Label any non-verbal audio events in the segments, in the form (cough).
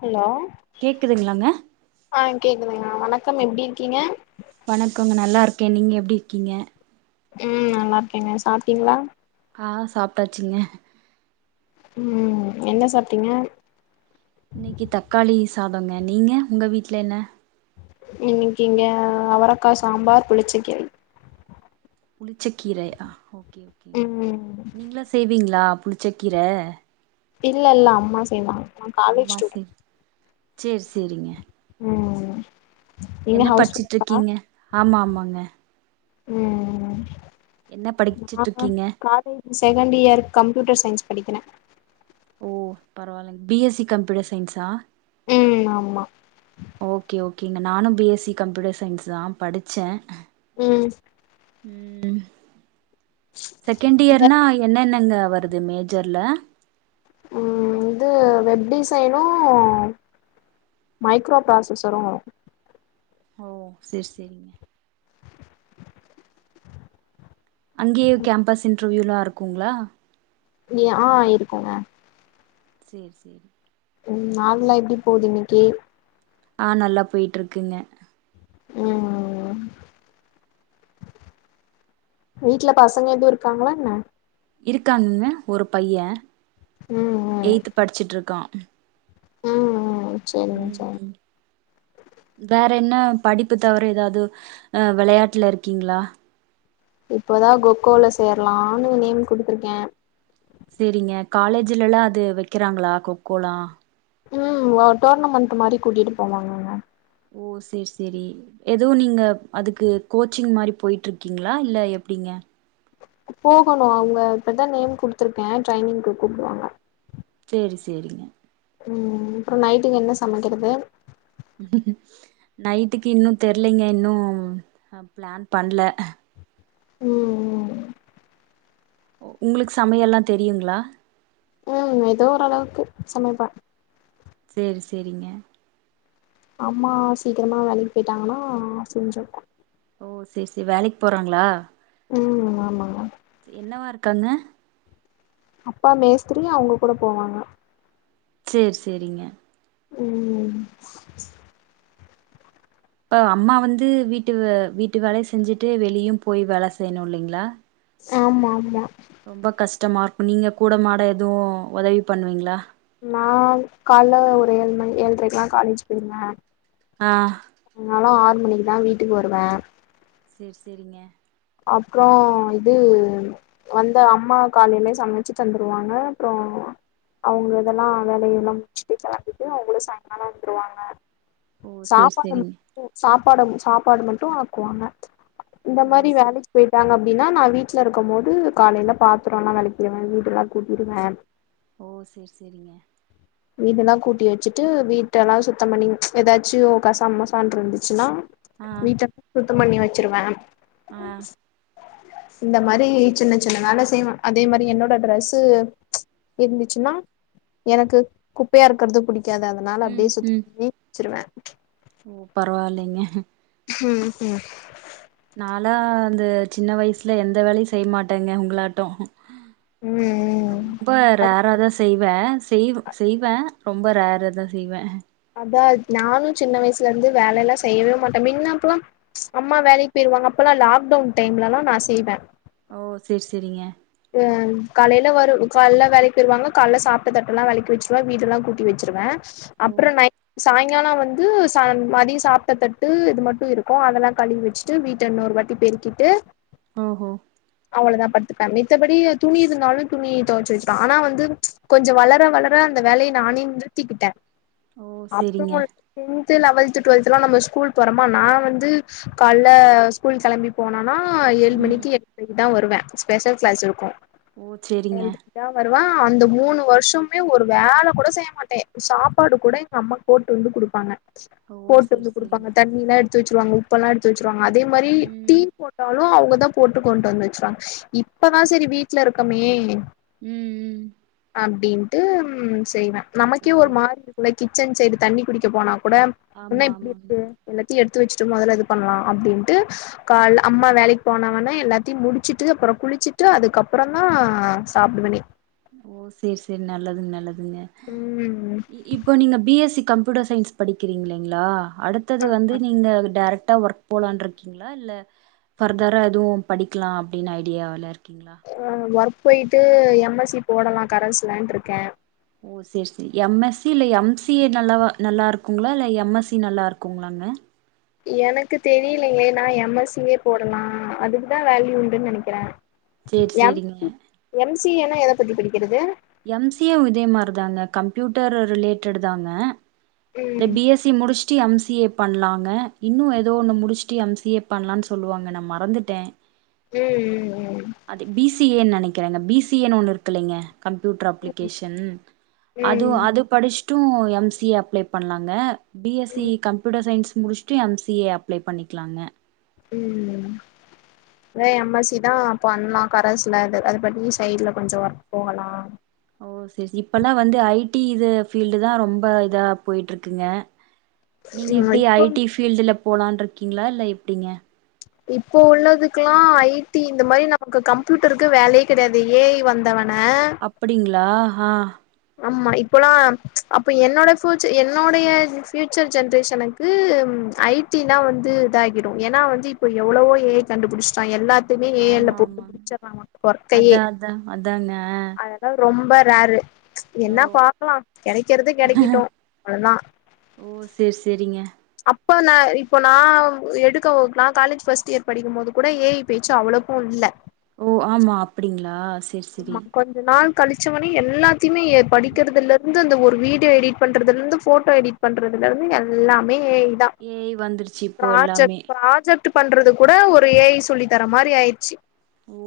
hello கேக்குதுங்களாங்க ஆ கேக்குதுங்க வணக்கம் எப்டி இருக்கீங்க வணக்கங்க நல்லா இருக்கே நீங்க எப்டி இருக்கீங்க ம் நல்லா இருக்கேங்க சாப்ட்டீங்களா ஆ சாப்ட்டாச்சிங்க ம் என்ன சாப்பிட்டீங்க இன்னிக்கு தக்காளி சாதங்க நீங்க உங்க வீட்ல என்ன இன்னிக்கு இங்க அவரக்காய் சாம்பார் புளிச்ச கீரை புளிச்ச கீரை ஆ ஓகே ஓகேங்க ம் நீங்களா செய்வீங்களா புளிச்சக்கீர இல்ல இல்ல அம்மா செய்வாங்க நா காலேஜ் அம்மா செய் ஸ்டூடெண்ட் சேர் சேரிங்க ம் நீங்க என்ன படிச்சுட்டு இருக்கீங்க ஆமா ஆமாங்க ம் ம் ம் ம் என்ன உன்ன பாத்தா படிச்சிட்ருக்கீங்க க ஏய் செகண்ட் இயர் கம்ப்யூட்டர் சயின்ஸ் படிக்கிறேன் ஓ பரவாயில்லைங்க பி எஸ்‌ சி கம்ப்யூட்டர் சயின்ஸா ம் ஆமா ஓகே ஓகேங்க நானும் B S C computer science தான் படிச்ச ம் ம் செகண்ட் இயர்னா என்னென்ன எங்க வருது மேஜர்ல ம் இது வெப் டிசைனும் மைக்ரோ ப்ராசசரும் ஓ சேர் சேரிங்க அங்கேயே கேம்பஸ் இன்டர்வியூ எல்லாம் இருக்குங்களா இங்க‌ஆ இருக்கோங்க சேர் சேரி ம் நாள் ல எப்டி போகுது இன்னிக்கு ஆ நல்லா போயிட்டு இருக்குஙாக ஆ ஆ ஆ வீட்ல பசங்க எதுவும் இருக்காங்களா என்ன இருக்காங்கங்க ஒரு பையன் ம் எயித் படிச்சுட்டு இருக்கான் ஆ ஆ ம் ம் வேற என்ன படிப்பு தவிர ஏதாவது விளையாட்டுல இருக்கீங்களா இப்போதான் கொக்கோல சேரலாம்னு நேம் கொடுத்துருக்கேன் சேரிங்க காலேஜ்லல்லாம் அது வைக்கிறாங்களா கொக்கோலாம் ம் ஒ டோர்னமெண்ட் மாரி கூட்டிட்டு போவாங்கங்க ஓ சேர் சேரி ஏதோ நீங்க அதுக்கு கோச்சிங் மார போய்ட்டு இருக்கீங்களா இல்ல எப்டிங்க போகணும் அவுங்க இப்பதான் நேம் குடுத்துருக்கேன் ட்ரைனிங்கு கூப்பிடுவாங்க சேர் சேரிங்க ம் அப்பறம் நைட்டுக்கு என்ன சமைக்கிறது நைட்டுக்கு இன்னும் தெர்லைங்க இன்னும் பிளான் பண்ணல ம் ம் உங்களுக்கு சமையல்லாம் தெரியுங்களா ம் ஏதோ ஓரளவுக்கு சமைப்ப சேரி சேரிங்க அம்மா சீக்கிரமா வேலைக்கு போயிட்டாங்கனா செஞ்சே ஓ சேரி சேரி வேலைக்கு போறாங்களா ம் ஆமாங்க சேரி என்னவா இருக்காங்க அப்பா மேஸ்த்ரி அவ்ங்க கூட போவாங்க சேரி சேரிங்க ம் ம் இப்ப அம்மா வந்து வீட்டு வே வீட்டு வேலையு செஞ்சுட்டு வெளியு போய் வேல செய்யணு இல்லைங்ளா ஆமாம்மா ரொம்ப கஷ்டமா இருக்கு நீங்க கூட மாட எதுவு ஒதவி பண்ணுவீங்ளா நான் கால்ல ஒரு ஏழு மணி ஏழ்ரைக்குலா காலேஜ் போயிருவே ஆ அதனால ஆறு மணிக்கு தா வீட்டுக்கு வருவே சேரி சேரிங்க அப்றோ இது வந்து அம்மா காலைலே சமைச்சு தந்துருவாங்க அப்றோ அவ்ங்க இதெல்லா வேலையெல்லா முடிச்சுட்டு கெளம்பிட்டு அவ்ங்களு சாய்ங்கால வந்துருவாங்க ஓ சேரி சாப்பாடு சேரிங்க மட்டு சாப்பாடம் சாப்பாடு மட்டு ஆக்குவாங்க இந்த ஓ மாரி வேல் சேரி போய்ட்டாங்க அப்டினா நா வீட்ல இருக்கும் போது காலைல பாத்தரலா வெளக்கிருவே வீடெல்லா கூட்டிருவே ஓ சேரி சேரிங்க வீடுலா கூட்டி வெச்சுட்டு வீட்டலா சுத்தம் பண்ணி எதாச்சு கசா முசான் இருந்துச்சுனா ஆ வீட்ட சுத்தம் பண்ணி வச்சிருவே ஆ இந்த மாரி சின்ன சின்ன வேல செய்வே அதே மாரி என்னோட ட்ரெஸ்ஸு இருந்துச்சுனா எனக்கு குப்பையா இருக்கற்து புடிக்காது அதனால ம் அப்டியே சுத்தம் ம் பண்ணி வச்சிருவே ஓ பரவால்லைங்க ம் ம் நாளா அந்த சின்ன வயசுல எந்த வேலையு செய்ய மாட்டங்க உங்களாட்டோ ம் ம் ரொம்ப அ ரேரா தா செய்வே செய்வு செய்வே ரொம்ப ரேரா தா செய்வே அதாவ்து நானு சின்ன வயசுலருந்து வேலலா செய்யவே மாட்டே மின் அப்றம் அம்மா வேலைக்கு போயிருவாங்க அப்பலா லாக்டவுன் டைம்லலா நா செய்வே ஓ சேரி சேரிங்க அ காலைல வரு காலைல வேலைக்கு போய்ருவாங்க கால்ல சாப்ட்ட தட்டெல்லா வெளக்கி வச்சுருவ வீடெல்லா கூட் டி வெச்சிருவே ஓ அப்ற நை சாய்ங்கால வந்து சான் மதிய சாப்ட்ட தட்டு இது மட்டு இருக்கு அதெல்லா கழுவி வெச்சு ட்டு வீட்ட இன்னொரு வாட்டி பெருக்கிட்டு ஓஹோ அவளதா படுத்துக் குவ மித்தபடி எ துணி இருந்தாலு துணிய தொவச்சு வெச்சுக்லா ஆனா வந்து கொஞ்ச வளர வளர அந்த வேலைய நானே நிறுத்திக்கிட்டே ஓ அப்றோ சேரிங்க ஒரு டென்த்து லவல்த்து டுவெல்த்துலா நம்ம ஸ்கூல் போறமா நா வந்து கால்ல ஸ்கூல் கெளம்பிப் போனோன்னா ஏழு ம் மணிக்கி எட்ரைக்குதா வருவே ஸ்பெஷல் கிளாஸ் இருக்கு ஓ சேரிங்க தா வருவே அந்த மூணு வருஷமுமே ஒரு வேலை கூட செய்ய மாட்டே சாப்பாடு கூட எங் கம்மா போட்டு வந்து குடுப்பாங்க ஓ போட்டு சேரி வந்து சேரிங்க குடுப்பாங்க தண்ணி எல்லா எடுத்து வச்சுருவாங்க உப்பெல்லா எடுத்து வச்சுருவாங்க அதே மாதிரி டீ ம் போட் டாலு அவுங்கதா போட்டு கொண்ட்டு வந்து வச்சுருவாங்க இப்பதா சேரி வீட்ல இருக்கமே ம் ம் அப்டின்ட்டு செய்வே ஓ நமக்கே ஒரு மாரி இருக் இந்த கிச்சன் சைடு தண்ணி குடிக்க போனா கூட என்ன ஆமா இப்டி ஆமாங்க இருக்கு எல்லாத்தையு எடுத்து வச்சுட்டு மொதல்ல இது பண்ணலா அப்டின்ட்டு கால்ல அம்மா வேலைக்கி போன ஒன்ன எல்லாத்தையு முடிச்சிட்டு அப்பறோ குளிச்சிட்டு அதுக்கு அப்பறோந்தா சாப்டுவேனே ஓ சேர் சேரி நல்லதுங்க நல்லதுங்க ம் இப்ப நீங்க B S C computer science படிக்கிறீங்களீங்களா அடுத்தது வந்து நீங்க டேரக்ட்டா ஒர்க் போலான் இருக்கீங்களா இல்ல ஃபர்தரா எதுவு படிக்கலா அப்டின்னு ஐடியால இருக்கீங்களா ஆ ஒர்க் போயிட்டு எம் எஸ் சி போடலா கரெஸ்லன்டு இருக்கே ஓ செரி செரி எம் எஸ் சி இல்ல எம் சி எ நல்லவா நல்லா இருக்குங்களா இல்ல எம் எஸ் சி நல்லா இருக்குங்களாங்க எனக்கு தெரியலங்களே நா எம் எஸ் சியே போடலா அதுக்கு தா வேல்யூ உண்டுன்னு நெனைக்கிறே சேரி எம் சேரிங்க எம் சி ஏன்னா எத பத்தி படிக்கிறது எம் சி ஏவு இதே மாரி தாங்க கம்ப்யூட்டர் ரிலேட்டட் தாங்க இந்த ம் பி எஸ் சி முடிச்சுட்டு எம் சி ஏ பண்ணலாங்க இன்னு ஏதோ ஒன்னு முடிச்சுட்டு எம் சி ஏ பண்ணலான்னு சொல்லுவாங்க நா மறந்துட்டே ம் ம் ம் அது பி சி ஏன்னு நெனைக்கிறேங்க பி சி ஏன்னு ஒன்னு இருக்கு இல்லைங்க கம்ப்யூட்டர் ம் அப்ளிகேஷன் அதுவு ம் அது படிச்சுட்டு எம் சி ஏ அப்ளே பண்ணலாங்க பி எஸ் சி ம் கம்யூட்டர் சயின்ஸ் முடிச்சுட்டு எம் சி ஏ அப்ளே பண்ணிக்கலாங்க ம் இதே எம் எஸ் சி தா பண்ணலா கரஸ்ல ஆ அதுப்படி சைட்ல கொஞ்சோ ஒர்க் போகலா ஓ சேர் சேரி இப்பெல்லா வந்து ஐ டி இது ஃபீல்டு தா ரொம்ப இதா போயிட்டு இருக்குங்க ம்.... க்ஷ்.... நீங்க எப்டி ஐடி பீல்டுல போலன் இருக்கீங்களா இல்ல எப்டிங்க இப்ப உள்ளதுக்குல்லா ஐ டி இந்த மாரி நமக்கு கம்ப்யூட்டருக்கு வேலையே கெடையாது இந்த ஏ ஐ வந்த ஒன்ன அப்டிங்களா ஆ ஆமா இப்பல்லா அப்ப என்னோட ஃபியுச்சர் என்னோடைய ஃபியூச்சர் ஜென்ரேஷனுக் கு ஐ டினா வந்து இதாகிடு ஏன்னா வந்து இப்போ எவ்வளவோ ஏ ஐ கண்டுபிடிச்சிட்டா எல்லாத் தயுமே ஏ ஐல ஆமா போட்டு ஆமாங்க முடிச்சிர்லா மொத்த ஒர்க்கையே அதா அதா அதாங்க அத அதாவது ரொம்ப ரேரு ஓ என்ன பாக்லா கெடைக்கிறது கெடைக்கட்டு அவ்ளதா ஓ சேர் சேரிங்க இப்ப நா இப்ப நா எடுக்க நா காலேஜ் ஃபர்ஸ்ட் இயர் படிக்கும் போது கூட ஏ ஐ பேச்சு அவ்ளோக்கு இல்ல ஓ ஆமா அப்டிங்களா செ ஆமா கொஞ்ச நாள் கழிச்சவனே எல்லாத்தையுமே ஏ ஐ படிக்கிறதுல இருந்து அந்த ஒரு வீடியோ எடிட் பண்றதுல இருந்து போட்டோ எடிட் பண்றதுல இருந்து எல்லாமே ஏ ஐ தா ஏ ஐ வந்துருச்சு இப்போ ப்ராஜெக்ட் எல்லாமே ப்ராஜெக்ட் ட்டு பண்றது கூட ஒரு ஏ ஐ சொல்லி தர்ற மாரி ஆயிர்ச்சி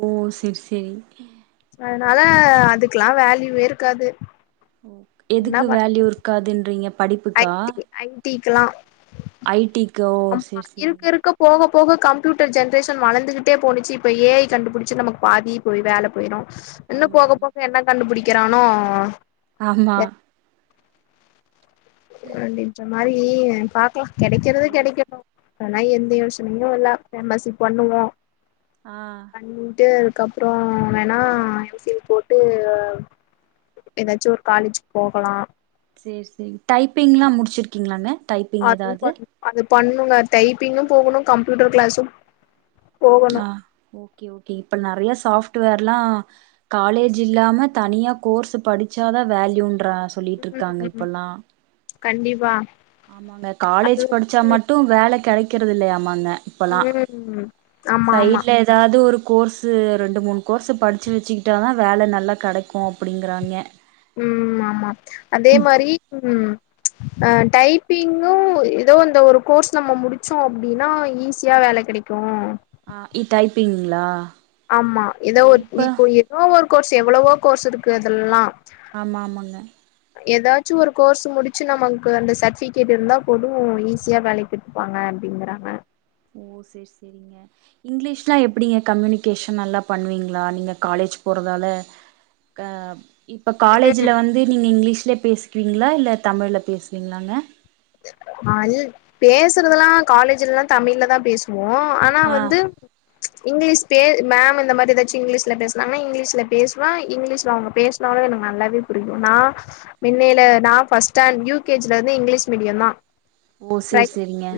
ஓ சேர் சேரி அதனால அதுக்ல்லா வேல்யூவே இருக்காது என்ன எதுக்கு பண் வேல்யூ இருக்காதுன்றீங்க படிப்புக்கா ஐடிக்லா ஐ டி கோ சேர் இருக்க செரிங்க இருக்க போக போக கம்ப்யூட்டர் ஜென்ரேஷன் வளர்ந்துக்கிட்டே போணுச்சு இப்போ ஏஐ கண்டுபுடிச்சு நமக்கு பாதி போய் வேல போயிரு இன்னு ஆமா போக ஆமா போக என்ன கண்டுபுடிக்குறானோ ஆமா அப்டின்ற மாரி பாக்லா கெடைக்கிறது ஓ கெடைக்கட்டு அதெல்லா எந்த யோசனையு இல்ல எம் எஸ் சி பண்ணுவோ ஆ பண்ணிட்டு அதுக்கப்றோ வேணா எம் சி ஏ போட்டு ஏதாச்சு ஒரு காலேஜ்கு போகலா சேர் சேரி டைப்பிங்லா முடிச்சுருகிங்ளாங்க அதுவு பண்ணு அது பண்ணுங்க டைப்பிங்கு போகணு கம்ப்யூட்டர் கிளாஸு போகணு ஆ ஓகே ஓகே இப்ப நெறய சாஃப்ட்வேர்லா காலேஜ் இல்லாம தனியா கோர்சு படிச்ச தா வேல்யூன்றா ம் கண்டிப்பா ஆமாங்க அது காலேஜ் படிச்சா வந்து மட்டு வேல கெடைக்கிறது இல்லையாமாங்க இப்பலா ம் ஆமா ஆமா சைட்ல ஏதாவது ஒரு கோர்ஸு ரெண்டு மூணு கோர்ஸு படிச்சு வெச்சுகிட்டா தா வேல நல்லா கெடைக்கு அப்டிங்கிறாங்க ம் ஆமா அதே மாரி ம் அ டைப்பிங்கு ஏதோ அந்த ஒரு கோர்ஸ் நம்ம முடிச்சோ அப்டின்னா ஈஸியா வேல கெடைக் கு ஆ இ டைப்பிங்ளா ஆமா எதோ ஓ ஒரு இப்ப இப்போ ஏதோ ஒரு கோர்ஸ் எவ்ளவோ கோர்ஸ் இருக்கு அதெல்லா ஆமா ஆமாங்க ஏதாச்சு ஒரு கோர்ஸ் முடிச்சு நமக்கு அந்த சர்ட்பிகேட் இருந்தா போது ஈஸியா வேலைக்கு இருப்பாங்க அப்டிங்றாங்க ஓ சேர் சேரிங்க இங்கிலீஷ்லா எப்டிங்க கம்யூனிகேஷன் நல்லா பண்ணுவீங்ளா நீங்க காலேஜ் போறதால க ப் இப்போ ம் காலேஜ்ல வந்து நீங்க இங்கிலீஷல பேசிக்குவீங்ளா இல்ல தமிழ்ல பேசுவீங்ளாங்க அது பேசறதுல்லா காலேஜ்லல்லா தமிழ்ல தா பேசு வோ ஆனா ஆ வந்து இங்கிலீஷ் பே மேம் இந்த மாரி ஏதாச்சு இங்கிலீஷ்ல பேசனாங்ன்னா இங்கிலீஷ்ல பேசுவே இங்கிலீஷ்ல அவுங்க பேச் னால எனக்கு நல்லாவே புரியு நா மின்னைல நா ஃபர்ஸ்ட் ஸ்டாண்ட் யூ கே ஜில இருந்து இங்கிலீஷ் மீடியோ தா ஓ பிரை சேர் சேரிங்க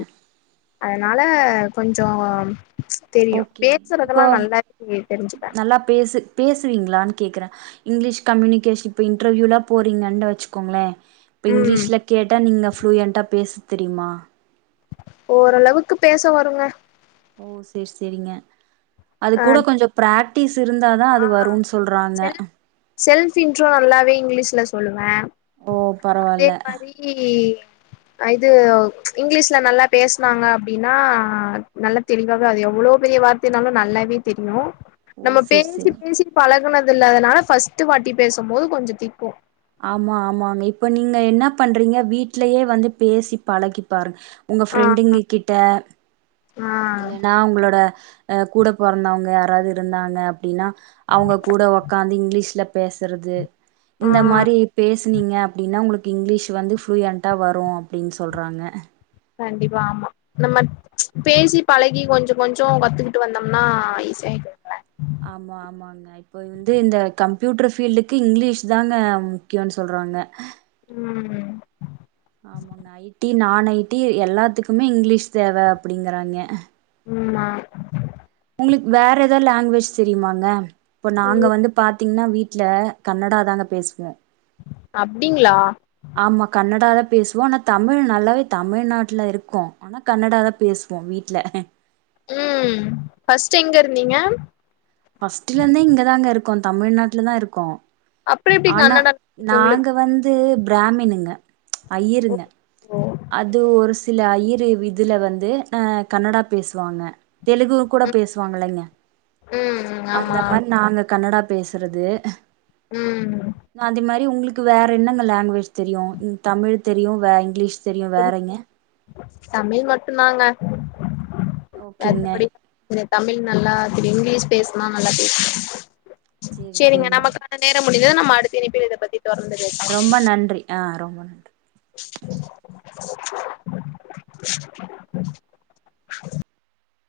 அதனால கொஞ்சோ தெரியு ஓகே பேசுறதெல்லா இப்போ நல்லாவே தெரிஞ்சுப்பே நல்லா பேசு பேசுவீங்ளான்னு கேக்குறே இங்க்லீஷ் கம்யூனிகேஷன் இப்ப இன்டர்வியூல்லா போறீங்கன்னு வச்சுக்கோங்ளே இப்ப ம் இங்லீஷ்ல கேட்டா நீங்க ஃப்ளூயண்ட்டா பேச தெரியுமா ஓரளவுக்கு பேச வருங்க ஓ சேர் சேரிங்க அ அதுக்கூட கொஞ்சப் பிராக்டிஸ் இருந்தாதா ஆ அது வருன் சொல்றாங்க செல் செல்ஃப் இன்ட்ரோ நல்லாவே இங்லீஷ்ல சொல்லுவே ஓ அதே பரவால்ல மாரி இ அ இது இங்லீஷ்ல நல்லா பேச்னாங்க அப்டினா நல்லத் தெளிவாவே அது எவ்ளோ பெரிய வார்த்தைனாலு நல்லாவேத் தெரியு ஓ நம்ம சேரி பேசி சேரி பேசி பழகனதுல்லாதனால ஃபர்ஸ்ட்டு வாட்டி பேசும்போது கொஞ்சோ திக்கு ஆமா ஆமாங்க இப்ப நீங்க என்னப் பண்றீங்க வீட்லயே வந்துப் பேசி பழகிப் பாருங்க உங்க ஆ ஃப்ரெண்டுங்க கிட்ட ஆ இல்லனா உங்ளோட அ கூடப் பொறந்தவுங்க யாராவது இருந்தாங்க அப்டினா அவுங்க கூட ஒக்காந்து இங்லீஷ்லப் பேசறது ஆ இந்த மாரி பேசுனீங்கப் அப்டினா உங்ளுக்கு இங்லீஷ் வந்து ஃப்ளூயண்ட்டா வரு அப்டின் சொல்றாங்க கண்டிப்பா ஆமா நம்மட் பேசிப் பழகி கொஞ்சோ கொஞ்சோ கத்துகிட்டு வந்தம்னா ஈஸியாய்டும்ல ஆமா ஆமாங்க இப்போ வந்து இந்த கம்ப்யூட்ரு ஃபீல்டுக்கு இங்லீஷ்தாங்க முக்கியோன் சொல்றாங்க ம் ஆமாங்க ஐ டி நான் ஐ டி எல்லாத்துகுமே இங்லீஷ் தேவ அப்டிங்கறாய்ங்க ம் ஆ உங்ளுக் வேற எதாவ் லேங்வேஜ் தெரியுமாங்க இப்போ நாங்க ம் வந்துப் பாத்திங்னா வீட்ல கன்னடா தாங்கப் பேச்வோ அப்டிங்ளா ஆமா கன்னடாதாப் பேசுவோ ஆனா தமிழ் நல்லாவேத் தமிழ்நாட்ல இருக்கோ ஆனாக் கன்னடாதா பேசுவோ வீட்ல ம் ஃபர்ஸ்ட் எங்க இருந்தீங்க ஃபர்ஸ்ட்டுலந்தே இங்கதாங்க இருக்கோந் தமிழ்நாட்லதா இருக்கோ அப்றோ எப்டி ஆனா கன்னடா வந்துச்சு உங்களுக்கு நாங்க வந்து பிராமினுங்க ஐய்யிருங்க ஓ அது ஒரு சில ஐய்யிரு இதுல வந்து அ கன்னடாப் பேசுவாங்க தெலுகு கூடப் ம் பேச்வாங்கல்லங்கே ம் ஆமா அந்த மாரி நாங்க கன்னடாப் பேசறது ம் அந்தெ மாரி உங்ளுக்கு வேற என்னங்க லேங்வேஜ் தெரியு ம் தமிழ் தெரியு வே இங்கிலீஷ் தெரியு வேறைங்க தமிழ் மட்டுந்தாங்க ஓகேங்க வெத்தபடில திரு தமிழ் நல்லா திரு இங்கிலீஷ் பேச்னா நல்லாப் பேச்வே சேரிங்க நமக்கான் ன நேரம் முடிந்து நம்ம அடுத்த இணைப்பில் இதப்பத்தி தொறந்து ரொம்ப நன்றி ஆ ரொம்ப நன்றி (inaudible)